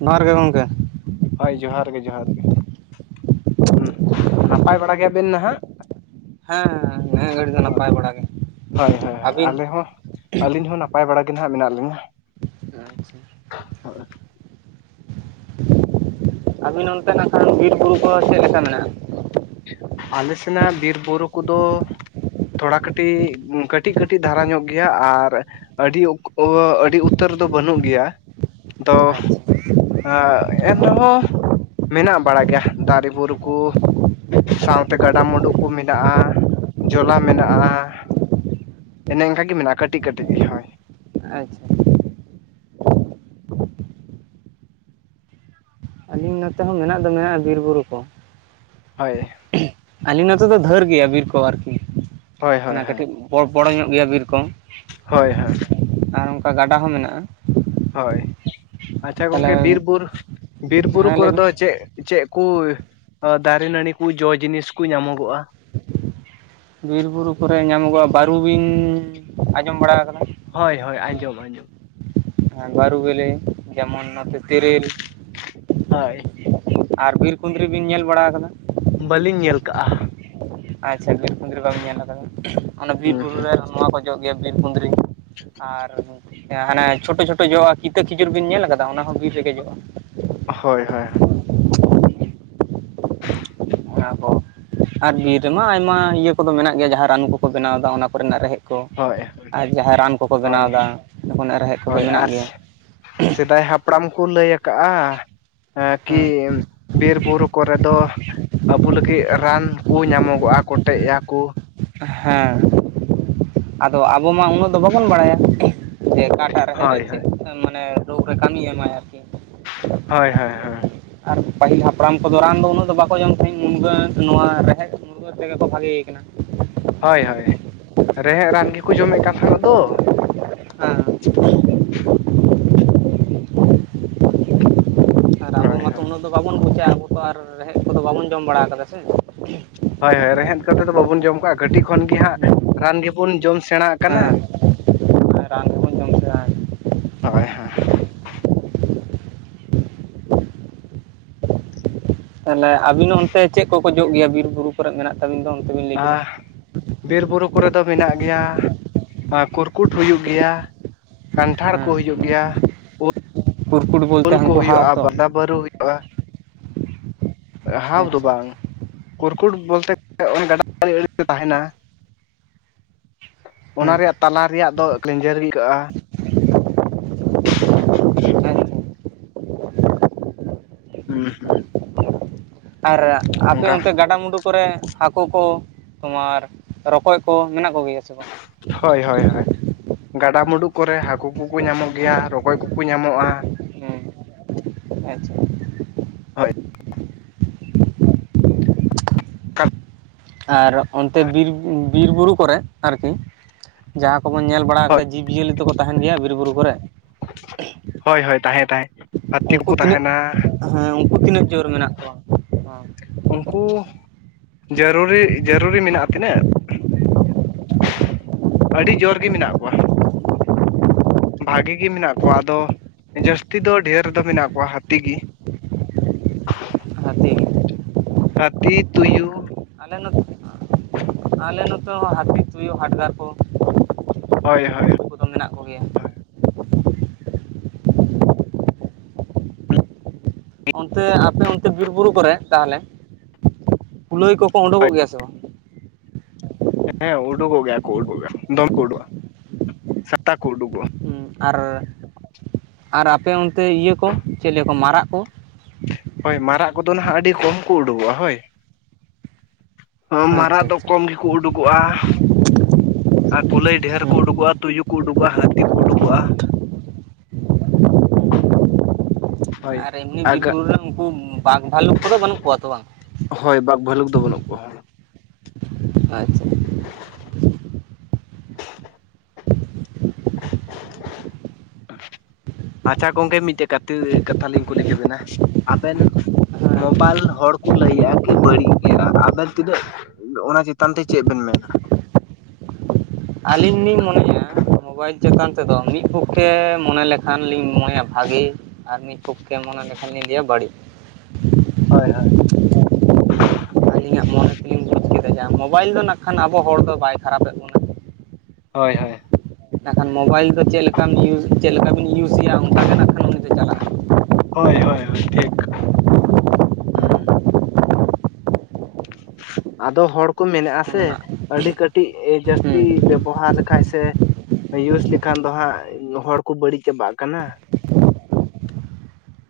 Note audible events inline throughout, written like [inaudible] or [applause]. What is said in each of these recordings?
ᱡᱚᱦᱟᱨ ᱜᱮ ᱜᱚᱝᱠᱮ ᱦᱚᱭ ᱡᱚᱦᱟᱨ ᱜᱮ ᱡᱚᱦᱟᱨ ᱜᱮ ᱱᱟᱯᱟᱭ ᱵᱟᱲᱟ ᱜᱮᱭᱟᱵᱮᱱ ᱱᱟᱦᱟᱜ ᱦᱮᱸ ᱱᱤᱭᱟᱹ ᱜᱷᱟᱹᱲᱤ ᱫᱚ ᱦᱚᱭ ᱱᱟᱯᱟᱭ ᱵᱟᱲᱟ ᱜᱮ ᱦᱚᱭ ᱦᱚᱭ ᱦᱚᱭ ᱟᱹᱵᱤᱱ ᱟᱞᱮ ᱦᱚᱸ ᱟᱹᱞᱤᱧ ᱦᱚᱸ ᱱᱟᱯ ᱱᱟᱯᱟᱭ ᱵᱟᱲᱟ ᱜᱮ ᱱᱟᱜ ᱢᱮᱱᱟᱜ ᱞᱤᱧᱟᱹ᱾ ᱟᱪᱪᱷᱟ ᱟᱵᱤᱱ ᱚᱱᱛᱮ ᱱᱟᱜ ᱠᱷᱟᱱ ᱵᱤᱨ ᱵᱩᱨᱩ ᱠᱚ ᱪᱮᱫᱞᱮᱠᱟ ᱢᱮᱱᱟᱜᱼᱟ? ᱟᱞᱮ ᱥᱮᱱᱟᱜ ᱵᱤᱨᱵᱩᱨᱩ ᱠᱚᱫᱚ ᱛᱷᱚᱲᱟ ᱠᱟᱹᱴᱤᱡ ᱠᱟᱹᱴᱤᱡ ᱠᱟᱹᱴᱤᱡ ᱫᱷᱟᱨᱟ ᱧᱚᱜ ᱜᱮᱭᱟ᱾ ᱟᱨ ᱟᱹᱰᱤ ᱟᱹᱰᱤ ᱩᱛᱟᱹᱨ ᱫᱚ ᱵᱟᱹᱱᱩᱜ ᱜᱮᱭᱟ᱾ ᱛᱚ ᱟᱪᱪᱷᱟ ᱟᱜ ᱮᱱᱨᱮᱦᱚᱸ ᱢᱮᱱᱟᱜ ᱵᱟᱲᱟ ᱜᱮᱭᱟ ᱫᱟᱨᱮ ᱵᱩᱨᱩ ᱠᱚ᱾ [inaudible] ᱥᱟᱶᱛᱮ ᱜᱟᱰᱟ ᱢᱩᱰᱩᱜ ᱠᱩ ᱢᱮᱱᱟᱜᱼᱟ, ᱡᱚᱞᱟ ᱢᱮᱱᱟᱜᱼᱟ᱾ ᱟᱪᱪᱷᱟ ᱮᱱᱮ ᱮᱱᱠᱟ ᱜᱮ ᱢᱮᱱᱟᱜᱼᱟ ᱠᱟᱹᱴᱤᱡ ᱠᱟᱹᱴᱤᱡ ᱜᱮ ᱦᱳᱭ᱾ ᱟᱪᱪᱷᱟ ᱤᱧ ᱱᱚᱛᱮ ᱦᱚᱸ ᱢᱮᱱᱟᱜ ᱫᱚ ᱢᱮᱱᱟᱜᱼᱟ ᱵᱤᱨ ᱵᱩᱨᱩ ᱠᱚ᱾ ᱦᱳᱭ ᱟᱹᱞᱤᱧ ᱱᱚᱛᱮ ᱫᱚ ᱫᱷᱟᱹᱨ ᱜᱮᱭᱟ ᱵᱤᱨ ᱠᱚ, ᱟᱨᱠᱤ ᱦᱳᱭ ᱦᱳᱭ ᱚᱱᱟ ᱠᱟᱹᱴᱤᱡ ᱵᱚᱲᱚ ᱧᱚᱜ ᱜᱮᱭᱟ ᱵᱤᱨ ᱠᱚ᱾ ᱦᱳᱭ ᱦᱳᱭ ᱟᱨ ᱚᱱᱠᱟ ᱜᱟᱰᱟ ᱦᱚᱸ ᱢᱮᱱᱟᱜᱼᱟ᱾ ᱦᱳᱭ ᱟᱪᱪᱷᱟ ᱜᱚᱝᱠᱮ ᱵᱤᱨ ᱛᱟᱦᱚᱞᱮ ᱵᱩᱨ ᱵᱤᱨ ᱵᱩᱨᱩ ᱦᱮᱸ ᱞᱟᱹᱭ ᱠᱚᱨᱮ ᱵᱤᱱ ᱫᱚ ᱪᱮᱫ ᱪᱮᱫ ᱠᱩ ᱫᱟᱨᱮ ᱱᱟᱹᱲᱤ ᱠᱩ ᱡᱚ ᱡᱤᱱᱤᱥ ᱠᱩ ᱧᱟᱢᱚᱜᱚᱜᱼᱟ᱾ ᱵᱤᱨ ᱵᱩᱨᱩ ᱠᱚᱨᱮ ᱧᱟᱢᱚᱜᱚᱜᱼᱟ ᱵᱟᱹᱨᱩ ᱵᱤᱱ ᱟᱸᱡᱚᱢ ᱵᱟᱲᱟ ᱠᱟᱫᱟ? ᱦᱳᱭ ᱦᱳᱭ ᱟᱸᱡᱚᱢ ᱟᱸᱡᱚᱢ᱾ ᱵᱟᱹᱨᱩ ᱵᱮᱞᱮ ᱡᱮᱢᱚᱱ ᱱᱚᱛᱮ ᱛᱮᱨᱮᱞ ᱦᱳᱭ ᱟᱨ ᱵᱤᱨ ᱠᱩᱸᱫᱽᱨᱤ ᱵᱤᱱ ᱧᱮᱞ ᱵᱟᱲᱟ ᱠᱟᱫᱟ ᱵᱟᱹᱞᱤᱧ ᱧᱮᱞ ᱠᱟᱜᱼᱟ ᱟᱪᱪᱷᱟ ᱵᱤᱨ ᱠᱩᱩᱸᱫᱽᱨᱤ ᱵᱟᱵᱤᱱ ᱧᱮᱞ ᱠᱟᱫᱟ ᱚᱱᱟ ᱦᱩᱸ ᱵᱤᱨᱵᱩᱨᱩ ᱦᱩᱸ ᱨᱮ ᱱᱚᱣᱟ ᱠᱚ ᱡᱚᱜ ᱜᱮᱭᱟ ᱵᱤᱨ ᱠᱩᱸᱫᱽᱨᱤ ᱟᱨ ᱦᱟᱱᱮ ᱪᱷᱳᱴᱳ ᱪᱷᱳᱴᱳ ᱡᱚᱜᱼᱟ ᱠᱤᱛᱟᱹ ᱠᱷᱤᱡᱩᱨ ᱵᱮᱤᱱ ᱧᱮᱞ ᱠᱟᱫᱟ ᱚᱱᱟ ᱦᱚᱸᱚᱸ ᱵᱤᱨ ᱨᱮᱜᱮᱡᱚᱜᱼᱟ ᱦᱳᱭ ᱦᱳᱭ ᱦᱳᱭ ᱚᱱᱟ ᱠᱚ ᱟᱨ ᱵᱤᱨ ᱨᱮᱢᱟ ᱟᱭᱢᱟ ᱤᱭᱟᱹ ᱠᱚᱫᱚ ᱢᱮᱱᱟᱜ ᱜᱮᱭᱟ ᱡᱟᱦᱟᱸ ᱨᱟᱱᱩ ᱠᱚᱠᱚ ᱵᱮᱱᱟᱣᱫᱟ ᱚᱱᱟ ᱠᱚᱨᱮᱱᱟᱜ ᱨᱮᱦᱮᱫ ᱦᱳᱭ ᱟᱨ ᱡᱟᱦᱟᱸᱭ ᱨᱟᱱ ᱠᱚᱠᱚ ᱦᱳᱭ ᱵᱮᱱᱟᱣᱫᱟ ᱚᱱᱟ ᱨᱮᱦᱮᱫ ᱠᱚᱫᱚ ᱦᱳᱭ ᱢᱮᱱᱟᱜ ᱟᱨ ᱜᱮᱭᱟ ᱥᱮᱫᱟᱭ ᱦᱟᱯᱲᱟᱢ ᱠᱚ ᱞᱟᱹᱭ ᱠᱟᱜᱼᱟ ᱠᱤ ᱦᱮᱸ ᱵᱤᱨ ᱵᱩᱨᱩ ᱠᱚᱨᱮ ᱫᱚ ᱟᱵᱩ ᱞᱟᱹᱜᱤᱫ ᱨᱟᱱ ᱠᱚ ᱧᱟᱢᱚᱜᱚᱜᱼᱟ ᱠᱚᱴᱮᱡ ᱟᱠᱩ ᱦᱮᱸ ᱟᱫᱚ ᱟᱵᱚ ᱢᱟ ᱩᱱᱟᱹᱜ ᱫᱚ ᱵᱟᱵᱚᱱ ᱵᱟᱲᱟᱭᱟ ᱡᱮ ᱚᱠᱟᱴᱟᱜ ᱨᱮᱦᱮᱫ ᱨᱮ ᱦᱳᱭ ᱪᱮᱫ ᱦᱳᱭ ᱢᱟᱱᱮ ᱨᱳᱜᱽ ᱨᱮ ᱠᱟᱹᱢᱤᱭ ᱮᱢᱟ ᱟᱨᱠᱤ ᱦᱳᱭ ᱦᱳᱭ ᱦᱳᱭ ᱟᱨ ᱯᱟᱹᱦᱤᱞ ᱦᱟᱯᱲᱟᱢ ᱠᱚᱫᱚ ᱨᱟᱱ ᱫᱚ ᱩᱱᱟᱹᱜ ᱫᱚ ᱵᱟᱠᱚ ᱡᱚᱢ ᱛᱟᱦᱮᱸᱫ ᱢᱩᱱᱜᱟᱹ ᱱᱚᱣᱟ ᱨᱮᱦᱮᱫ ᱵᱷᱟᱹᱜᱮ ᱠᱟᱱᱟ ᱦᱳᱭ ᱦᱳᱭ ᱨᱮᱦᱮᱫ ᱨᱟᱱ ᱜᱮᱠᱚ ᱡᱚᱢᱮᱫ ᱠᱟᱱ ᱛᱟᱦᱮᱱ ᱫᱚ [inaudible] [inaudible] ᱟᱨ ᱟᱵᱚ ᱦᱳᱭ ᱢᱟᱛᱚ ᱦᱳᱭ ᱩᱱᱟᱹᱜ ᱫᱚ ᱵᱟᱵᱚᱱ ᱵᱩᱡᱟ ᱟᱵᱚ ᱛᱚ ᱟᱨ ᱨᱮᱦᱮᱫ ᱠᱚᱫᱚ ᱵᱟᱵᱚᱱ ᱡᱚᱢ ᱵᱟᱲᱟ ᱠᱟᱫᱟ ᱥᱮ ᱦᱳᱭ ᱦᱳᱭ ᱨᱮᱦᱮᱫ ᱠᱟᱛᱮ ᱫᱚ ᱵᱟᱵᱚᱱ ᱡᱚᱢ ᱠᱟᱜᱼᱟ ᱠᱟᱹᱴᱤᱡ ᱠᱷᱚᱱ ᱜᱮ ᱦᱟᱸᱜ ᱨᱟᱱ ᱜᱮᱵᱚᱱ ᱡᱚᱢ ᱥᱮᱬᱟ ᱟᱠᱟᱱᱟ ᱦᱮᱸ ᱨᱟᱱ ᱜᱮᱵᱚᱱ ᱡᱚᱢ ᱠᱮᱫᱟ ᱦᱳᱭ ᱦᱮᱸ ᱛᱟᱦᱞᱮ ᱟᱹᱵᱤᱱ ᱦᱚᱸ ᱚᱱᱛᱮ ᱪᱮᱫ ᱠᱚᱠᱚ ᱡᱚᱜ ᱜᱮᱭᱟ ᱵᱤᱨ ᱵᱩᱨᱩ ᱠᱚᱨᱮ ᱢᱮᱱᱟᱜ ᱛᱟᱵᱤᱱ ᱫᱚ ᱚᱱᱛᱮ ᱵᱤᱱ ᱞᱟᱹᱭ ᱠᱮᱫᱟ ᱟᱨ ᱵᱤᱨ ᱵᱩᱨᱩ ᱠᱚᱨᱮ ᱫᱚ ᱢᱮᱱᱟᱜ ᱜᱮᱭᱟ ᱠᱩᱨᱠᱩᱴ ᱦᱩᱭᱩᱜ ᱜᱮᱭᱟ ᱠᱟᱱᱴᱷᱟᱲ ᱠᱚ ᱦᱮᱸ ᱦᱤᱡᱩᱜ ᱜᱮᱭᱟ [unintelligible] ᱩᱩᱞ ᱠᱚ ᱦᱟᱣ ᱦᱩᱭᱩᱜᱼᱟ ᱛᱚ ᱵᱟᱸᱫᱟ ᱵᱟᱹᱨᱩ ᱦᱩᱭᱩᱜᱼᱟ ᱦᱟᱣ ᱫᱚ ᱟᱪᱪᱷᱟ ᱵᱟᱝ ᱠᱩᱨᱠᱩᱴ ᱵᱚᱞᱛᱮ ᱚᱱᱮ ᱜᱟᱰᱟ ᱟᱲᱮ ᱟᱲᱮᱛᱮ ᱛᱟᱦᱮᱱᱟ ᱚᱱᱟ ᱦᱮᱸ ᱨᱮᱭᱟᱜ ᱛᱟᱞᱟ ᱨᱮᱭᱟᱜ ᱫᱚ ᱞᱮᱸᱡᱮᱨ ᱜᱮ ᱟᱹᱭᱠᱟᱹᱜᱼᱟ ᱟᱪᱪᱷᱟ ᱦᱩᱸ ᱦᱩᱸ ᱟᱨ ᱟᱯᱮ ᱚᱱᱠᱟ ᱚᱱᱛᱮ ᱜᱟᱰᱟ ᱢᱩᱸᱰᱩ ᱠᱚᱨᱮ ᱦᱟᱹᱠᱩ ᱠᱚ ᱛᱳᱢᱟᱨ ᱨᱚᱠᱚᱡ ᱠᱚ ᱢᱮᱱᱟᱜ ᱠᱚᱜᱮᱭᱟ ᱥᱮ ᱵᱟᱝ ᱦᱳᱭ ᱦᱳᱭ ᱦᱳᱭ ᱜᱟᱰᱟ ᱢᱩᱸᱰᱩ ᱠᱚᱨᱮ ᱦᱟᱹᱠᱩ ᱠᱩᱠᱩ ᱧᱟᱢᱚᱜ ᱜᱮᱭᱟ ᱨᱚᱠᱚᱡ ᱠᱚᱠᱚ ᱧᱟᱢᱚᱜᱼᱟ ᱦᱮᱸ ᱟᱪᱪᱷᱟ ᱦᱳᱭ ᱟᱨ ᱚᱱᱛᱮ ᱵᱤᱨ ᱵᱤᱨᱵᱩᱨᱩ ᱠᱚᱨᱮᱫ ᱟᱨᱠᱤ ᱡᱟᱦᱟᱸ ᱠᱚᱵᱚᱱ ᱧᱮᱞ ᱵᱟᱲᱟ ᱠᱟᱫᱟ ᱡᱤᱵᱽᱼ ᱡᱤᱭᱟᱹᱞᱤ ᱫᱚᱠᱚ ᱛᱟᱦᱮᱱ ᱜᱮᱭᱟ ᱵᱤᱨ ᱵᱩᱨᱩ ᱠᱚᱨᱮ ᱦᱳᱭ ᱦᱳᱭ ᱛᱟᱦᱮᱸ ᱛᱟᱦᱮᱸ ᱦᱟᱹᱛᱤ ᱩᱱᱠᱩ ᱠᱚᱠᱚ ᱛᱤᱱᱟᱹᱜ ᱛᱟᱦᱮᱱᱟ ᱦᱮᱸ ᱩᱱᱠᱩ ᱛᱤᱱᱟᱹᱜ ᱡᱳᱨ ᱢᱮᱱᱟᱜ ᱠᱚᱣᱟ ᱩᱱᱠᱩ ᱡᱟᱹᱨᱩᱨᱤ ᱡᱟᱹᱨᱩᱨᱤ ᱢᱮᱱᱟᱜᱼᱟ ᱛᱤᱱᱟᱹᱜ ᱟᱹᱰᱤ ᱡᱳᱨ ᱜᱮ ᱢᱮᱱᱟᱜ ᱠᱚᱣᱟ ᱵᱷᱟᱜᱮ ᱜᱮ ᱢᱮᱱᱟᱜ ᱠᱚᱣᱟ ᱟᱫᱚ ᱡᱟᱹᱥᱛᱤ ᱫᱚ ᱰᱷᱮᱨ ᱫᱚ ᱢᱮᱱᱟᱜ ᱠᱚᱣᱟ ᱦᱟᱹᱛᱤᱜᱮ ᱦᱟᱹᱛᱤ ᱦᱟᱹᱛᱤ ᱛᱩᱭᱩ ᱟᱞᱮ ᱱᱚᱛᱮ ᱟᱞᱮ ᱱᱚᱛᱮ ᱦᱚᱸ ᱦᱟᱹᱛᱤ ᱛᱩᱭᱩ ᱦᱟᱰᱜᱟᱨ ᱠᱚ ᱦᱳᱭ ᱦᱳᱭ ᱩᱱᱠᱩ ᱦᱚ ᱢᱮᱱᱟᱜ ᱠᱚᱜᱮᱭᱟ ᱚᱱᱛᱮ ᱟᱯᱮ ᱚᱱᱛᱮ ᱵᱤᱨ ᱵᱩᱨᱩ ᱠᱚᱨᱮ ᱛᱟᱦᱚᱞᱮ ᱠᱩᱞᱟᱹᱭ ᱠᱚᱠᱚ ᱩᱰᱩᱠᱚᱜ ᱜᱮᱭᱟ ᱥᱮ ᱵᱟᱝ ᱦᱮᱸ ᱩᱰᱩᱜᱚᱜ ᱜᱮᱭᱟ ᱠᱚ ᱩᱰᱩᱜ ᱦᱚ ᱫᱚᱢᱮ ᱠᱚ ᱩᱰᱩᱜ ᱥᱮᱛᱟᱜ ᱠᱚ ᱩᱰᱩᱜᱠᱚᱜᱼᱟ ᱦᱩᱸ ᱟᱨ ᱟᱨ ᱟᱯᱮ ᱚᱱᱛᱮ ᱤᱭᱟᱹ ᱠᱚ ᱪᱮᱫ ᱞᱮᱠᱟ ᱢᱟᱨᱟᱜ ᱠᱚ ᱦᱳᱭ ᱢᱟᱨᱟᱜ ᱠᱚᱫᱚ ᱱᱟᱦᱟᱜ ᱟᱹᱰᱤ ᱠᱚᱢ ᱠᱚ ᱩᱰᱩᱠᱚᱜᱼᱟ ᱦᱳᱭ ᱟᱪᱪᱷᱟ ᱢᱟᱨᱟᱜ ᱫᱚ ᱟᱪᱪᱷᱟ ᱠᱚᱢ ᱜᱮᱠᱚ ᱩᱰᱩᱠᱚᱜᱼᱟ ᱟᱨ ᱠᱩᱞᱟᱹᱭ ᱰᱮᱦᱮᱨ ᱠᱚ ᱦᱮᱸ ᱩᱰᱩᱠᱚᱜᱼᱟ ᱛᱩᱭᱩ ᱠᱚ ᱩᱰᱩᱠᱚᱜᱼᱟ ᱦᱟᱹᱛᱤ ᱠᱚ ᱩᱰᱩᱠᱚᱜᱼᱟ [unintelligible] ᱦᱳᱭ ᱟᱨ ᱮᱢᱱᱤ ᱵᱤᱨ ᱟᱜ ᱵᱩᱨᱩ ᱨᱮ ᱩᱱᱠᱩ ᱵᱟᱜ ᱵᱷᱟᱞᱩᱠ ᱠᱚᱫᱚ ᱵᱟᱹᱱᱩᱜ ᱠᱚᱣᱟ ᱛᱚ ᱵᱟᱝ ᱦᱳᱭ ᱵᱟᱜ ᱵᱷᱟᱹᱞᱩᱠ ᱫᱚ ᱵᱟᱹᱱᱩᱜ ᱠᱚᱣᱟ ᱟᱪᱪᱷᱟ ᱟᱪᱪᱷᱟ ᱜᱚᱢᱠᱮ ᱢᱤᱫᱴᱮᱡ ᱠᱟᱛᱮ ᱠᱟᱛᱷᱟ ᱞᱤᱧ ᱠᱩᱞᱤ ᱠᱮᱵᱤᱱᱟ ᱟᱵᱮᱱ ᱦᱮᱸ ᱢᱳᱵᱟᱭᱤᱞ ᱦᱚᱲ ᱠᱚ ᱞᱟᱹᱭᱮᱜᱼᱟ ᱠᱤ ᱵᱟᱹᱲᱤᱡ ᱜᱮᱭᱟ ᱟᱵᱮᱱ ᱛᱤᱱᱟᱹᱜ ᱚᱱᱟ ᱪᱮᱛᱟᱱ ᱛᱮ ᱪᱮᱫ ᱵᱤᱱ ᱢᱮᱱᱟ ᱟᱞᱤᱧ ᱞᱤᱧ ᱢᱚᱱᱮᱭᱟ ᱟᱹᱞᱤᱧ ᱪᱮᱛᱟᱱ ᱛᱮᱫᱚ ᱢᱤᱫ ᱯᱚᱠᱠᱷᱮ ᱢᱚᱱᱮ ᱞᱮᱠᱷᱟᱱ ᱞᱤᱧ ᱢᱚᱱᱮᱭᱟ ᱵᱷᱟᱜᱤ ᱟᱨ ᱢᱤᱫ ᱯᱷᱚᱠᱠᱮ ᱢᱚᱱᱮ ᱞᱮᱠᱷᱟᱱᱞᱤᱧ ᱞᱟᱹᱭᱟ ᱵᱟᱹᱲᱤᱡ ᱦᱳᱭ ᱦᱳᱭ ᱟᱹᱞᱤᱧᱟᱜ ᱢᱚᱱᱮ ᱛᱮᱞᱤᱧ ᱵᱩᱡ ᱠᱮᱫᱟ ᱡᱟ ᱢᱳᱵᱟᱭᱤᱞ ᱱᱟᱜ ᱠᱷᱟᱱ ᱟᱵᱚ ᱦᱚᱲ ᱫᱚ ᱵᱟᱭ ᱠᱷᱟᱨᱟᱯᱮᱫ ᱵᱚᱱᱟ ᱦᱳᱭ ᱦᱳᱭ ᱤᱱᱠᱷᱟᱱ ᱢᱳᱵᱟᱭᱤᱞ ᱫᱚ ᱪᱮᱫ ᱞᱮᱠᱟᱢ ᱪᱮᱫ ᱞᱮᱠᱟᱵᱤᱱ ᱤᱭᱩᱥᱮᱭᱟ ᱚᱱᱠᱟᱜᱮ ᱱᱟᱜᱟ ᱠᱷᱟᱱ ᱩᱱᱤ ᱫᱚ ᱪᱟᱞᱟᱜᱼᱟ ᱦᱳᱭ ᱦᱳᱭ ᱦᱳᱭ ᱴᱷᱤᱠ ᱟᱫᱚ ᱦᱚᱲ ᱠᱚ ᱢᱮᱱᱮᱜᱼᱟ ᱥᱮ ᱚᱱᱟ ᱟᱹᱰᱤ ᱠᱟᱹᱴᱤᱡ ᱦᱩᱸ ᱡᱟᱹᱥᱛᱤ ᱵᱮᱵᱚᱦᱟᱨ ᱞᱮᱠᱷᱟᱡ ᱥᱮ ᱤᱭᱩᱡᱽ ᱞᱮᱠᱷᱟᱱ ᱫᱚ ᱦᱟᱸᱜ ᱦᱚᱲ ᱠᱚ ᱵᱟᱹᱲᱤᱡ ᱪᱟᱵᱟᱜ ᱠᱟᱱᱟ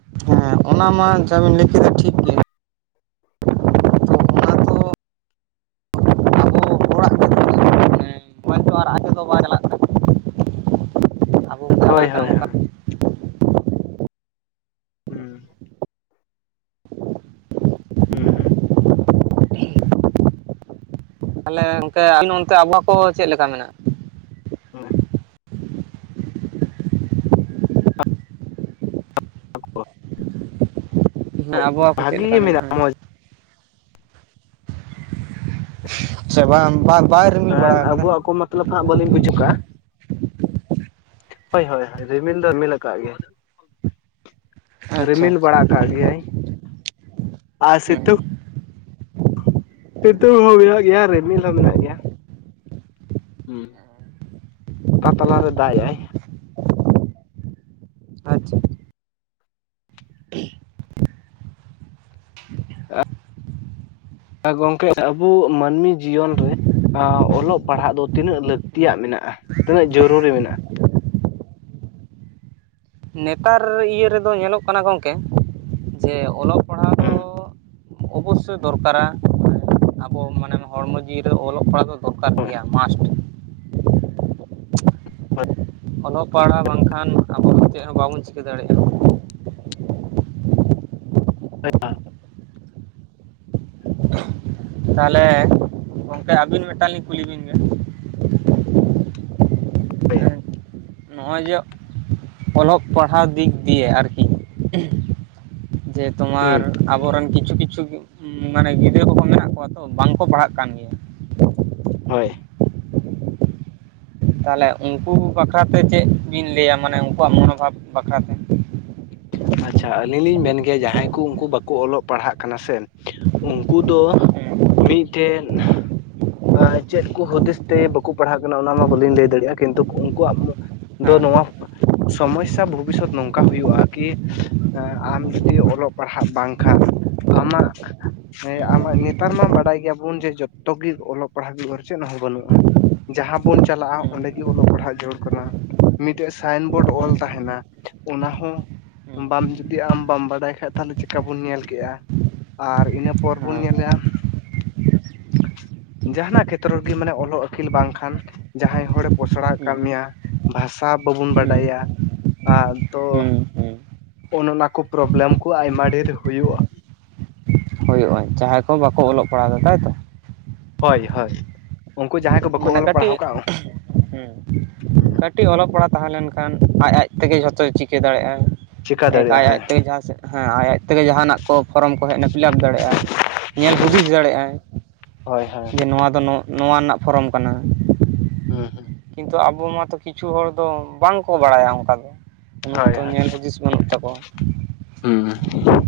ᱦᱮᱸ ᱚᱱᱟ ᱢᱟ ᱡᱟ ᱵᱤᱱ ᱞᱟᱹᱭ ᱠᱮᱫᱟ ᱴᱷᱤᱠ ᱜᱮ ᱛᱚ ᱚᱱᱟ ᱫᱚ [inaudible] [unintelligible] ᱟᱵᱚ ᱪᱟᱞᱟᱣ ᱦᱳᱭ ᱠᱟᱱᱟ ᱦᱳᱭ ᱦᱳᱭ ᱚᱱᱠᱟ ᱦᱩᱸ ᱦᱩᱸ ᱦᱩᱸ ᱛᱟᱦᱚᱞᱮ ᱜᱚᱢᱠᱮ ᱟᱵᱚᱦᱟᱸᱠᱚ ᱪᱮᱫ ᱞᱮᱠᱟ ᱢᱮᱱᱟᱜᱼᱟ ᱦᱮᱸ ᱦᱮᱸ ᱦᱳᱭ ᱟᱵᱚᱦᱟᱠᱚ ᱪᱮᱫ ᱵᱷᱟᱜᱤ ᱞᱮᱠᱟ ᱜᱮ ᱢᱮᱱᱟᱜᱼᱟ ᱢᱚᱸᱡᱽ ᱥᱮ ᱵᱟᱝ ᱵᱟᱭ ᱨᱤᱢᱤᱞ ᱵᱟᱲᱟ ᱟᱠᱟᱫᱟ [unintelligible] ᱵᱟᱝᱞᱤᱧ ᱵᱩᱡ ᱠᱟᱜᱼᱟ ᱦᱳᱭ ᱦᱳᱭ ᱨᱤᱢᱤᱞ ᱫᱚ ᱨᱤᱢᱤᱞ ᱟᱠᱟᱜ ᱜᱮᱭᱟ ᱟᱪᱪᱷᱟ ᱨᱤᱢᱤᱞ ᱟᱪᱪᱷᱟ ᱵᱟᱲᱟ ᱠᱟᱜᱽ ᱜᱮᱭᱟᱭ ᱟᱨ ᱦᱮᱸ ᱥᱤᱛᱩᱝ ᱥᱤᱛᱩᱝ ᱦᱚᱸ ᱢᱮᱱᱟᱜ ᱜᱮᱭᱟ ᱨᱤᱢᱤᱞ ᱦᱚᱸ ᱢᱮᱱᱟᱜ ᱜᱮᱭᱟ ᱦᱩᱸ ᱛᱟ ᱛᱟᱞᱟ ᱨᱮ ᱫᱟᱜ ᱟᱭᱟᱭ ᱟᱪᱪᱷᱟ ᱜᱚᱢᱠᱮ ᱟᱵᱚ ᱢᱟᱹᱱᱢᱤ ᱡᱤᱭᱚᱱ ᱨᱮ ᱚᱞᱚᱜ ᱯᱟᱲᱦᱟᱜ ᱫᱚ ᱛᱤᱱᱟᱹᱜ ᱞᱟᱹᱠᱛᱤᱭᱟᱜ ᱦᱮᱸ ᱢᱮᱱᱟᱜᱼᱟ ᱛᱤᱱᱟᱹᱜ ᱡᱚᱨᱩᱨᱤ ᱢᱮᱱᱟᱜᱼᱟ ᱱᱮᱛᱟᱨ ᱤᱭᱟᱹ ᱨᱮᱫᱚ ᱧᱮᱞᱚᱜ ᱠᱟᱱᱟ ᱜᱚᱢᱠᱮ ᱡᱮ ᱚᱞᱚᱜ ᱯᱟᱲᱦᱟᱣ ᱫᱚ ᱦᱩᱸ ᱚᱵᱚᱥᱥᱳᱭ ᱫᱚᱨᱠᱟᱨᱟ ᱟᱵᱚ ᱢᱟᱱᱮ ᱦᱚᱲᱢᱚ ᱡᱤᱣᱤ ᱨᱮ ᱚᱞᱚᱜ ᱯᱟᱲᱦᱟᱜ ᱫᱚ ᱫᱚᱨᱠᱟᱨ ᱜᱮᱭᱟ ᱢᱟᱥᱴ ᱚᱞᱚᱜ ᱯᱟᱲᱦᱟᱜ ᱵᱟᱝᱠᱷᱟᱱ ᱟᱵᱚ ᱫᱚ ᱪᱮᱫ ᱦᱚᱸ ᱵᱟᱵᱚᱱ ᱪᱤᱠᱟᱹ ᱫᱟᱲᱮᱭᱟᱜᱼᱟ᱾ ᱦ [unintelligible] ᱛᱟᱦᱮᱞᱮ ᱜᱚᱝᱠᱮ ᱟᱹᱵᱤᱱ ᱢᱤᱫᱴᱟᱝ ᱞᱤᱧ ᱠᱩᱞᱤ ᱵᱤᱱ ᱜᱮ ᱦᱳᱭ ᱱᱚᱜᱼᱚᱭ ᱡᱮ ᱚᱞᱚᱜ ᱯᱟᱲᱦᱟᱣ ᱫᱤᱠ ᱫᱤᱭᱮ ᱟᱨᱠᱤ ᱡᱮ ᱛᱳᱢᱟᱨ ᱦᱩᱸ ᱟᱵᱚᱨᱮᱱ ᱠᱤᱪᱷᱩ ᱠᱤᱪᱷᱩ ᱢᱟᱱᱮ ᱜᱤᱫᱽᱨᱟᱹ ᱠᱚᱠᱚ ᱢᱮᱱᱟᱜ ᱠᱚᱣᱟ ᱛᱚ ᱵᱟᱝᱠᱚ ᱯᱟᱲᱦᱟᱜ ᱠᱟᱱ ᱜᱮᱭᱟ ᱦᱳᱭ ᱛᱟᱦᱚᱞᱮ ᱩᱱᱠᱩ ᱵᱟᱠᱷᱨᱟᱛᱮ ᱪᱮᱫ ᱵᱤᱱ ᱞᱟᱹᱭᱟ ᱢᱟᱱᱮ ᱩᱱᱠᱩᱣᱟᱜ ᱢᱚᱱᱳᱵᱷᱟᱵ ᱵᱟᱠᱷᱨᱟᱛᱮ ᱟᱪᱪᱷᱟ ᱟᱹᱞᱤᱧ ᱞᱤᱧ ᱢᱮᱱ ᱜᱮᱭᱟ ᱡᱟᱦᱟᱸᱭ ᱠᱚ ᱩᱱᱠᱩ ᱵᱟᱠᱚ ᱚᱞᱚᱜ ᱯᱟᱲᱦᱟᱜ ᱠᱟᱱᱟ ᱥᱮ ᱩᱱᱠᱩ ᱫᱚ ᱢᱤᱫᱴᱮᱱ ᱪᱮᱫ ᱠᱚ ᱦᱩᱫᱤᱥ ᱛᱮ ᱵᱟᱠᱚ ᱯᱟᱲᱦᱟᱜ ᱠᱟᱱᱟ ᱚᱱᱟ ᱢᱟ ᱵᱟᱹᱞᱤᱧ ᱞᱟᱹᱭ ᱫᱟᱲᱮᱭᱟᱜᱼᱟ ᱠᱤᱱᱛᱩ ᱩᱱᱠᱩᱣᱟᱜ ᱫᱚ ᱱᱚᱣᱟ ᱥᱚᱢᱚᱥᱟ ᱵᱷᱚᱵᱤᱥᱚᱛ ᱱᱚᱝᱠᱟ ᱦᱩᱭᱩᱜ-ᱟ ᱠᱤ ᱟᱢ ᱡᱩᱫᱤ ᱚᱞᱚᱜ ᱯᱟᱲᱦᱟᱜ ᱵᱟᱝᱠᱷᱟᱱ ᱟᱢᱟᱜ ᱦᱮᱸ ᱟᱢᱟᱜ ᱱᱮᱛᱟᱨ ᱢᱟ ᱵᱟᱰᱟᱭ ᱜᱮᱭᱟᱵᱚᱱ ᱡᱮ ᱡᱚᱛᱚ ᱜᱮ ᱚᱞᱚᱜ ᱯᱟᱲᱦᱟᱜ ᱦᱩᱭᱩᱜ ᱟᱨ ᱪᱮᱫ ᱦᱚᱸ ᱵᱟᱹᱱᱩᱜᱼᱟ ᱡᱟᱦᱟᱸ ᱵᱚᱱ ᱪᱟᱞᱟᱜᱼᱟ ᱚᱸᱰᱮᱜᱮ ᱚᱞᱚᱜ ᱯᱟᱲᱦᱟᱜ ᱡᱩᱲ ᱠᱟᱱᱟ ᱢᱤᱫᱴᱮᱱ ᱥᱟᱭᱤᱱᱵᱳᱨᱰ ᱚᱞ ᱛᱟᱦᱮᱱᱟ ᱚᱱᱟ ᱦᱚᱸ ᱵᱟᱢ ᱡᱩᱫᱤ ᱟᱢ ᱵᱟᱢ ᱵᱟᱰᱟᱭ ᱠᱷᱟᱡ ᱛᱟᱦᱚᱞᱮ ᱪᱤᱠᱟ ᱵᱚᱱ ᱧᱮᱞ ᱠᱮᱜ-ᱟ᱾ ᱟᱨ ᱤᱱᱟᱹ ᱯᱚᱨ ᱵᱚᱱ ᱧᱮᱞᱟ ᱡᱟᱦᱟᱱᱟᱜ ᱠᱷᱮᱛᱨᱚ ᱨᱮᱜᱮ ᱢᱟᱱᱮ ᱚᱞᱚᱜ ᱟᱹᱠᱤᱞ ᱵᱟᱝᱠᱷᱟᱱ ᱡᱟᱦᱟᱸᱭ ᱦᱚᱲᱮ ᱯᱚᱥᱲᱟᱣ ᱠᱟᱫ ᱢᱮᱭᱟ ᱵᱷᱟᱥᱟ ᱵᱟᱵᱚᱱ ᱵᱟᱰᱟᱭᱟ ᱟᱨ ᱛᱚ ᱦᱮᱸ ᱚᱱ ᱚᱱᱟ ᱠᱚ ᱯᱨᱚᱵᱞᱮᱢ ᱠᱚ ᱟᱭᱢᱟ ᱰᱷᱮᱨᱳᱼᱟ ᱦᱩᱭᱩᱜᱼᱼᱟ ᱡᱟᱦᱟᱸᱭ ᱠᱚ ᱵᱟᱠᱚ ᱚᱞᱚᱜ ᱯᱟᱲᱦᱟᱣᱫᱟ ᱛᱟᱭᱛᱚ ᱦᱳᱭ ᱦᱳᱭ ᱩᱱᱠᱩ ᱡᱟᱦᱟᱸᱭ ᱠᱚ ᱵᱟᱠᱚ ᱢᱟᱱᱮ ᱚᱞ ᱯᱟᱲᱦᱟᱣ ᱠᱟᱹᱴᱤᱡ ᱠᱟᱜ ᱠᱟᱹᱴᱤᱡ ᱚᱞᱚᱜ ᱯᱟᱲᱦᱟᱜ ᱛᱟᱦᱮᱸ ᱞᱮᱱᱠᱷᱟᱱ ᱟᱡ ᱟᱡᱛᱮᱜᱮ ᱡᱷᱚᱛᱚᱭ ᱪᱤᱠᱟᱹ ᱫᱟᱲᱮᱭᱟᱜᱼᱟ ᱪᱤᱠᱟ ᱮ ᱟᱡ ᱫᱟᱲᱮᱭᱟᱜᱼᱟ ᱦᱳᱭ ᱟᱡᱛᱮᱜᱮ ᱡᱟᱦᱟᱸ ᱥᱮᱫ ᱦᱮᱸ ᱟᱡ ᱟᱡ ᱛᱮᱜᱮ ᱡᱟᱦᱟᱱᱟᱜ ᱠᱚ ᱯᱷᱚᱨᱚᱢ ᱠᱚ ᱦᱮᱡ ᱮᱱᱟ ᱯᱷᱤᱞᱟᱯ ᱫᱟᱲᱮᱭᱟᱜᱼ ᱟᱭ ᱧᱮᱞ ᱦᱩᱫᱤᱥ ᱫᱟᱲᱮᱜᱼ ᱟᱭ ᱦᱳᱭ ᱦᱳᱭ᱾ ᱡᱮ ᱱᱚᱣᱟ ᱫᱚ ᱱᱚᱣᱟ ᱨᱮᱱᱟᱜ ᱯᱷᱚᱨᱚᱢ ᱠᱟᱱᱟ ᱦᱮᱸ ᱦᱮᱸ ᱠᱤᱱᱛᱩ ᱟᱵᱚ ᱢᱟᱛᱚ ᱠᱤᱪᱷᱩ ᱦᱚᱲ ᱫᱚ ᱵᱟᱝᱠᱚ ᱵᱟᱲᱟᱭᱟ ᱚᱱᱠᱟ ᱫᱚ ᱩᱹᱜ ᱦᱳᱭ ᱛᱚ ᱦᱳᱭ ᱧᱮᱞ ᱦᱩᱫᱤᱥ ᱵᱟᱹᱱᱩᱜ ᱛᱟᱠᱚᱣᱟ ᱦᱩᱸ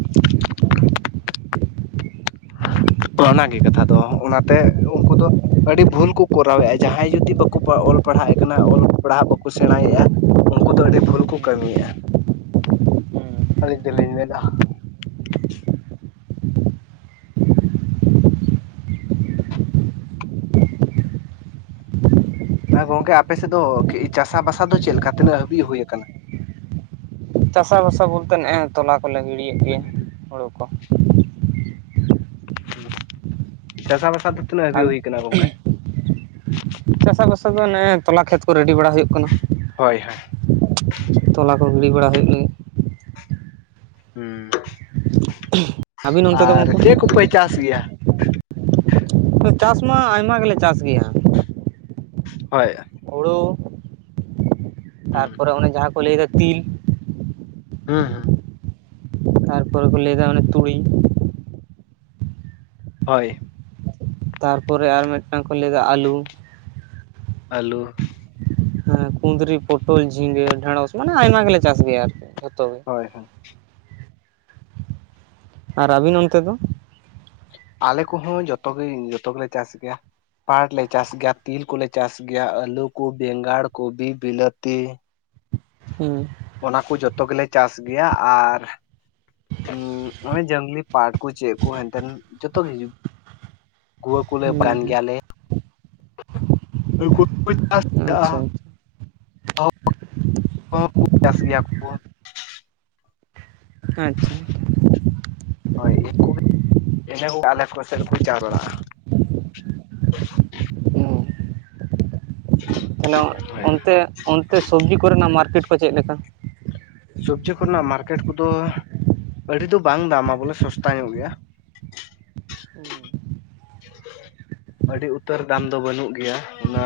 ᱛᱚ ᱜᱮ ᱠᱟᱛᱷᱟ ᱫᱚ ᱚᱱᱟᱛᱮ ᱩᱱᱠᱩ ᱫᱚ ᱟᱹᱰᱤ ᱵᱷᱩᱞ ᱠᱚ ᱠᱚᱨᱟᱣᱮᱫᱼᱟ ᱡᱟᱦᱟᱸᱭ ᱡᱩᱫᱤ ᱵᱟᱠᱚ ᱚᱞ ᱯᱟᱲᱦᱟᱜᱮᱫ ᱠᱟᱱᱟ ᱚᱞ ᱯᱟᱲᱦᱟᱜ ᱵᱟᱠᱚ ᱥᱮᱬᱟᱭᱮᱫᱼᱟ ᱩᱱᱠᱩ ᱫᱚ ᱟᱹᱰᱤ ᱵᱷᱩᱞ ᱠᱚ ᱠᱟᱹᱢᱤᱭᱮᱫᱼᱟ ᱟᱹᱞᱤᱧ ᱫᱚᱞᱤᱧ ᱢᱮᱱᱟ ᱦᱮᱸ ᱜᱚᱝᱠᱮ ᱟᱯᱮᱥᱮᱫ ᱫᱚ ᱪᱟᱥᱟ ᱵᱟᱥᱟ ᱫᱚ ᱪᱮᱫ ᱞᱮᱠᱟ ᱛᱤᱱᱟᱹᱜ ᱦᱟᱹᱵᱤᱡ ᱦᱩᱭᱩᱭ-ᱟ ᱟᱠᱟᱱᱟ ᱪᱟᱥᱟᱵᱟᱥᱟ ᱵᱚᱞᱛᱮ ᱱᱮᱜᱼᱮ ᱛᱚᱞᱟ ᱠᱚᱞᱮ ᱜᱤᱲᱤᱭᱮᱫ ᱜᱮ ᱦᱩᱲᱩ ᱠᱚ ᱪᱟᱥ ᱵᱟᱥ ᱟ ᱪᱟᱥᱟᱵᱟᱥ ᱫᱚ ᱚᱱᱮ ᱛᱚᱞᱟ ᱠᱷᱮᱛ ᱠᱚ ᱨᱮᱰᱤ ᱵᱟᱲᱟ ᱦᱩᱭᱩᱜ ᱠᱟᱱᱟ ᱦᱳᱭ ᱦᱳᱭ ᱛᱚᱞᱟ ᱠᱚ ᱜᱤᱲᱤ ᱵᱟᱲᱟ ᱦᱩᱭᱩᱜ ᱞᱟᱹᱜᱤᱫ ᱦᱩᱸ ᱦ [unintelligible] ᱟᱨ ᱪᱮᱫ ᱠᱚᱯᱮ ᱪᱟᱥ ᱜᱮᱭᱟ ᱪᱟᱥᱢᱟ ᱟᱭᱢᱟ ᱜᱮᱞᱮ ᱪᱟᱥ ᱜᱮᱭᱟ ᱦᱳᱭ ᱦᱩᱲᱩ ᱦᱩᱸ ᱛᱟᱨᱯᱚᱨᱮ ᱚᱱᱮ ᱡᱟᱦᱟᱸ ᱠᱚ ᱞᱟᱹᱭᱮᱫᱟ ᱛᱤᱞ ᱦᱮᱸ ᱦᱮᱸ ᱛᱟᱨᱯᱚᱨᱮ ᱠᱚ ᱞᱟᱹᱭᱟ ᱚᱱᱮ ᱛᱩᱲᱤ ᱦᱳᱭ ᱛᱟᱨᱯᱚᱨᱮ ᱟᱨ ᱢᱤᱫᱴᱟᱝ ᱠᱚ ᱞᱟᱹᱭᱟ ᱟᱞᱩ ᱟᱹᱞᱩ ᱦᱮᱸ ᱠᱩᱸᱫᱽᱨᱤ ᱯᱚᱴᱚᱞ ᱡᱷᱤᱸᱜᱟᱹ ᱰᱷᱮᱸᱲᱚᱥ ᱢᱟᱱᱮ ᱟᱭᱢᱟ ᱜᱮᱞᱮ ᱪᱟᱥ ᱜᱮᱭᱟ ᱟᱨᱠᱤ ᱡᱷᱚᱛᱚ ᱜᱮ ᱦᱳᱭ ᱦᱳᱭ ᱟᱨ ᱟᱹᱵᱤᱱ ᱚᱱᱛᱮ ᱫᱚ? ᱟᱞᱮ ᱠᱚᱦᱚᱸ ᱡᱚᱛᱚᱜᱮ ᱡᱚᱛᱚ ᱜᱮᱞᱮ ᱪᱟᱥ ᱜᱮᱭᱟ ᱯᱟᱴ ᱞᱮ ᱪᱟᱥ ᱜᱮᱭᱟ ᱛᱤᱞ ᱠᱚᱞᱮ ᱪᱟᱥ ᱜᱮᱭᱟ ᱟᱹᱞᱩ ᱠᱚ ᱵᱮᱸᱜᱟᱲ ᱠᱚ ᱵᱤᱞᱟᱹᱛᱤ ᱦᱩ ᱚᱱᱟ ᱠᱚ ᱡᱚᱛᱚ ᱜᱮᱞᱮ ᱪᱟᱥ ᱜᱮᱭᱟ ᱟᱨ ᱜᱚᱭ ᱡᱟᱝᱞᱤ ᱯᱟᱴ ᱠᱚ ᱪᱮᱫ ᱠᱚ ᱦᱮᱱᱛᱮᱱ ᱡᱚᱛᱚᱜ ᱜᱮ ᱦᱤᱡᱩᱜ ᱜᱩᱣᱟᱹ ᱠᱚᱞᱮ ᱦᱩᱸ ᱵᱟᱱ ᱜᱮᱭᱟᱞᱮ ᱪ ᱦᱩᱸ ᱟᱪᱪᱷᱟ [unintelligible] ᱚ [unintelligible] ᱠᱚᱦ ᱠᱚ ᱪᱟᱥ ᱜᱮᱭᱟ ᱠᱚ ᱟᱪᱪᱷᱟ ᱦᱳᱭ ᱤᱱᱟᱹ ᱠᱚ ᱟᱞᱮ ᱠᱚ ᱥᱮᱫ ᱨᱮᱠᱚ ᱪᱟᱣ ᱵᱟᱲᱟᱜᱼᱟ ᱾ ᱦᱩ ᱛᱟᱦᱚᱞᱮ ᱦᱳᱭ ᱚᱱᱛᱮ ᱚᱱᱛᱮ ᱥᱚᱵᱡᱤ ᱠᱚᱨᱮᱱᱟᱜ ᱢᱟᱨᱠᱮᱴ ᱠᱚ ᱪᱮᱫ ᱞᱮᱠᱟ? ᱥᱚᱵᱡᱤ ᱠᱚᱨᱮᱱᱟᱜ ᱢᱟᱨᱠᱮᱴ ᱠᱚᱫᱚ ᱟᱹᱰᱤ ᱫᱚ ᱵᱟᱝ ᱫᱟᱢᱟ ᱵᱚᱞᱮ ᱥᱚᱥᱛᱟ ᱧᱚᱜ ᱜᱮᱭᱟ ᱾ ᱦᱩ ᱟᱹᱰᱤ ᱩᱛᱟᱹᱨ ᱫᱟᱢ ᱫᱚ ᱵᱟᱹᱱᱩᱜ ᱜᱮᱭᱟ ᱚᱱᱟ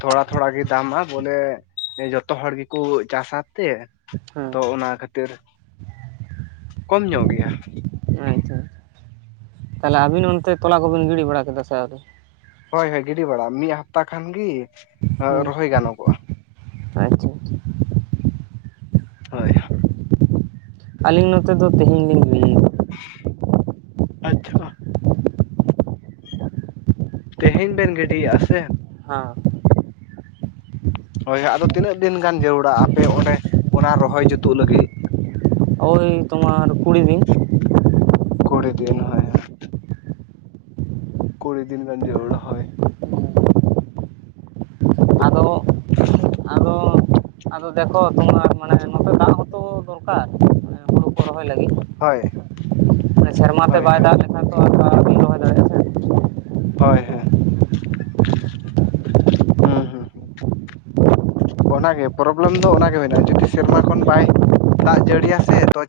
ᱛᱷᱚᱲᱟ ᱛᱷᱚᱲᱟ ᱜᱮ ᱫᱟᱢᱟ ᱵᱚᱞᱮ ᱡᱚᱛᱚ ᱦᱚᱲ ᱜᱮᱠᱚ ᱪᱟᱥᱟ ᱛᱮ ᱦᱮ ᱛᱚ ᱚᱱᱟ ᱠᱷᱟᱹᱛᱤᱨ ᱠᱚᱢ ᱧᱚᱜ ᱜᱮᱭᱟ ᱟᱪᱪᱷᱟ ᱛᱟᱦᱚᱞᱮ ᱟᱹᱵᱤᱱ ᱚᱱᱛᱮ ᱛᱚᱞᱟ ᱠᱚᱵᱤᱱ ᱜᱤᱰᱤ ᱵᱟᱲᱟ ᱠᱮᱫᱟ ᱥᱮ ᱟᱣᱨᱤ ᱦᱳᱭ ᱦᱳᱭ ᱜᱤᱰᱤ ᱵᱟᱲᱟᱜ ᱢᱤᱫ ᱦᱟᱯᱛᱟ ᱠᱷᱟᱱᱜᱤ ᱦᱩᱸ ᱨᱚᱦᱚᱭ ᱜᱟᱱᱚᱜᱚᱜᱼᱟ ᱾ ᱟᱪᱪᱷᱟ ᱟᱪᱪᱷᱟ ᱦᱳᱭ ᱟᱹᱞᱤᱧ ᱱᱚᱛᱮ ᱫᱚ ᱛᱮᱦᱮᱧ ᱞᱤᱧ ᱜᱤᱲᱤ ᱟᱠᱟᱫᱟ ᱟᱪᱪᱷᱟ ᱛᱮᱦᱮᱧ ᱵᱮᱱ ᱜᱤᱰᱤᱭᱮᱫᱼᱟ ᱥᱮ ᱦᱟᱸ ᱦᱳᱭ ᱟᱫᱚ ᱛᱤᱱᱟᱹᱜ ᱫᱤᱱ ᱜᱟᱱ ᱡᱟᱹᱨᱩᱲᱟ ᱟᱯᱮ ᱚᱸᱰᱮ ᱚᱱᱟ ᱨᱚᱦᱚᱭ ᱡᱩᱛᱩᱜ ᱞᱟᱹᱜᱤᱫ? ᱳᱭ ᱛᱳᱢᱟᱨ ᱠᱩᱲᱤ ᱫᱤᱱ ᱾ ᱠᱩᱲᱤ ᱫᱮᱱ ᱦᱳᱭ ᱦᱳᱭ ᱠᱩᱲᱤ ᱫᱤᱱ ᱜᱟᱱ ᱡᱮᱲᱩᱲᱟ ᱦᱳᱭ ᱟᱫᱚ ᱟᱫᱚ ᱟᱫᱚ ᱫᱮᱠᱷᱚ ᱛᱳᱢᱟᱨ ᱢᱟᱱᱮ ᱱᱚᱛᱮ ᱫᱟᱜ ᱦᱚᱸᱛᱚ ᱫᱚᱨᱠᱟᱨ ᱦᱩᱲᱩ ᱠᱚ ᱨᱚᱦᱚᱭ ᱞᱟᱹᱜᱤᱫ ᱦᱳᱭ ᱥᱮᱨᱢᱟ ᱛᱮ ᱦᱳᱭ ᱵᱟᱭ ᱦᱳᱭ ᱫᱟᱜ ᱞᱮᱠᱷᱟᱱ ᱛᱚ ᱵᱟᱸᱧ ᱨᱚᱦᱚᱭ ᱫᱟᱲᱮᱭᱟᱜᱼᱟ ᱾ ᱦᱳᱭ ᱦᱳᱭ ᱦᱩᱸ ᱦᱩᱸ ᱚᱱᱟᱜᱮ ᱯᱨᱚᱵᱞᱮᱢ ᱫᱚ ᱚᱱᱟᱜᱮ ᱢᱮᱱᱟᱜᱼᱟ ᱡᱩᱫᱤ ᱥᱮᱨᱢᱟ ᱠᱷᱚᱱ ᱵᱟᱭ ᱫᱟᱜ ᱡᱟᱹᱲᱤᱭᱟ ᱥᱮ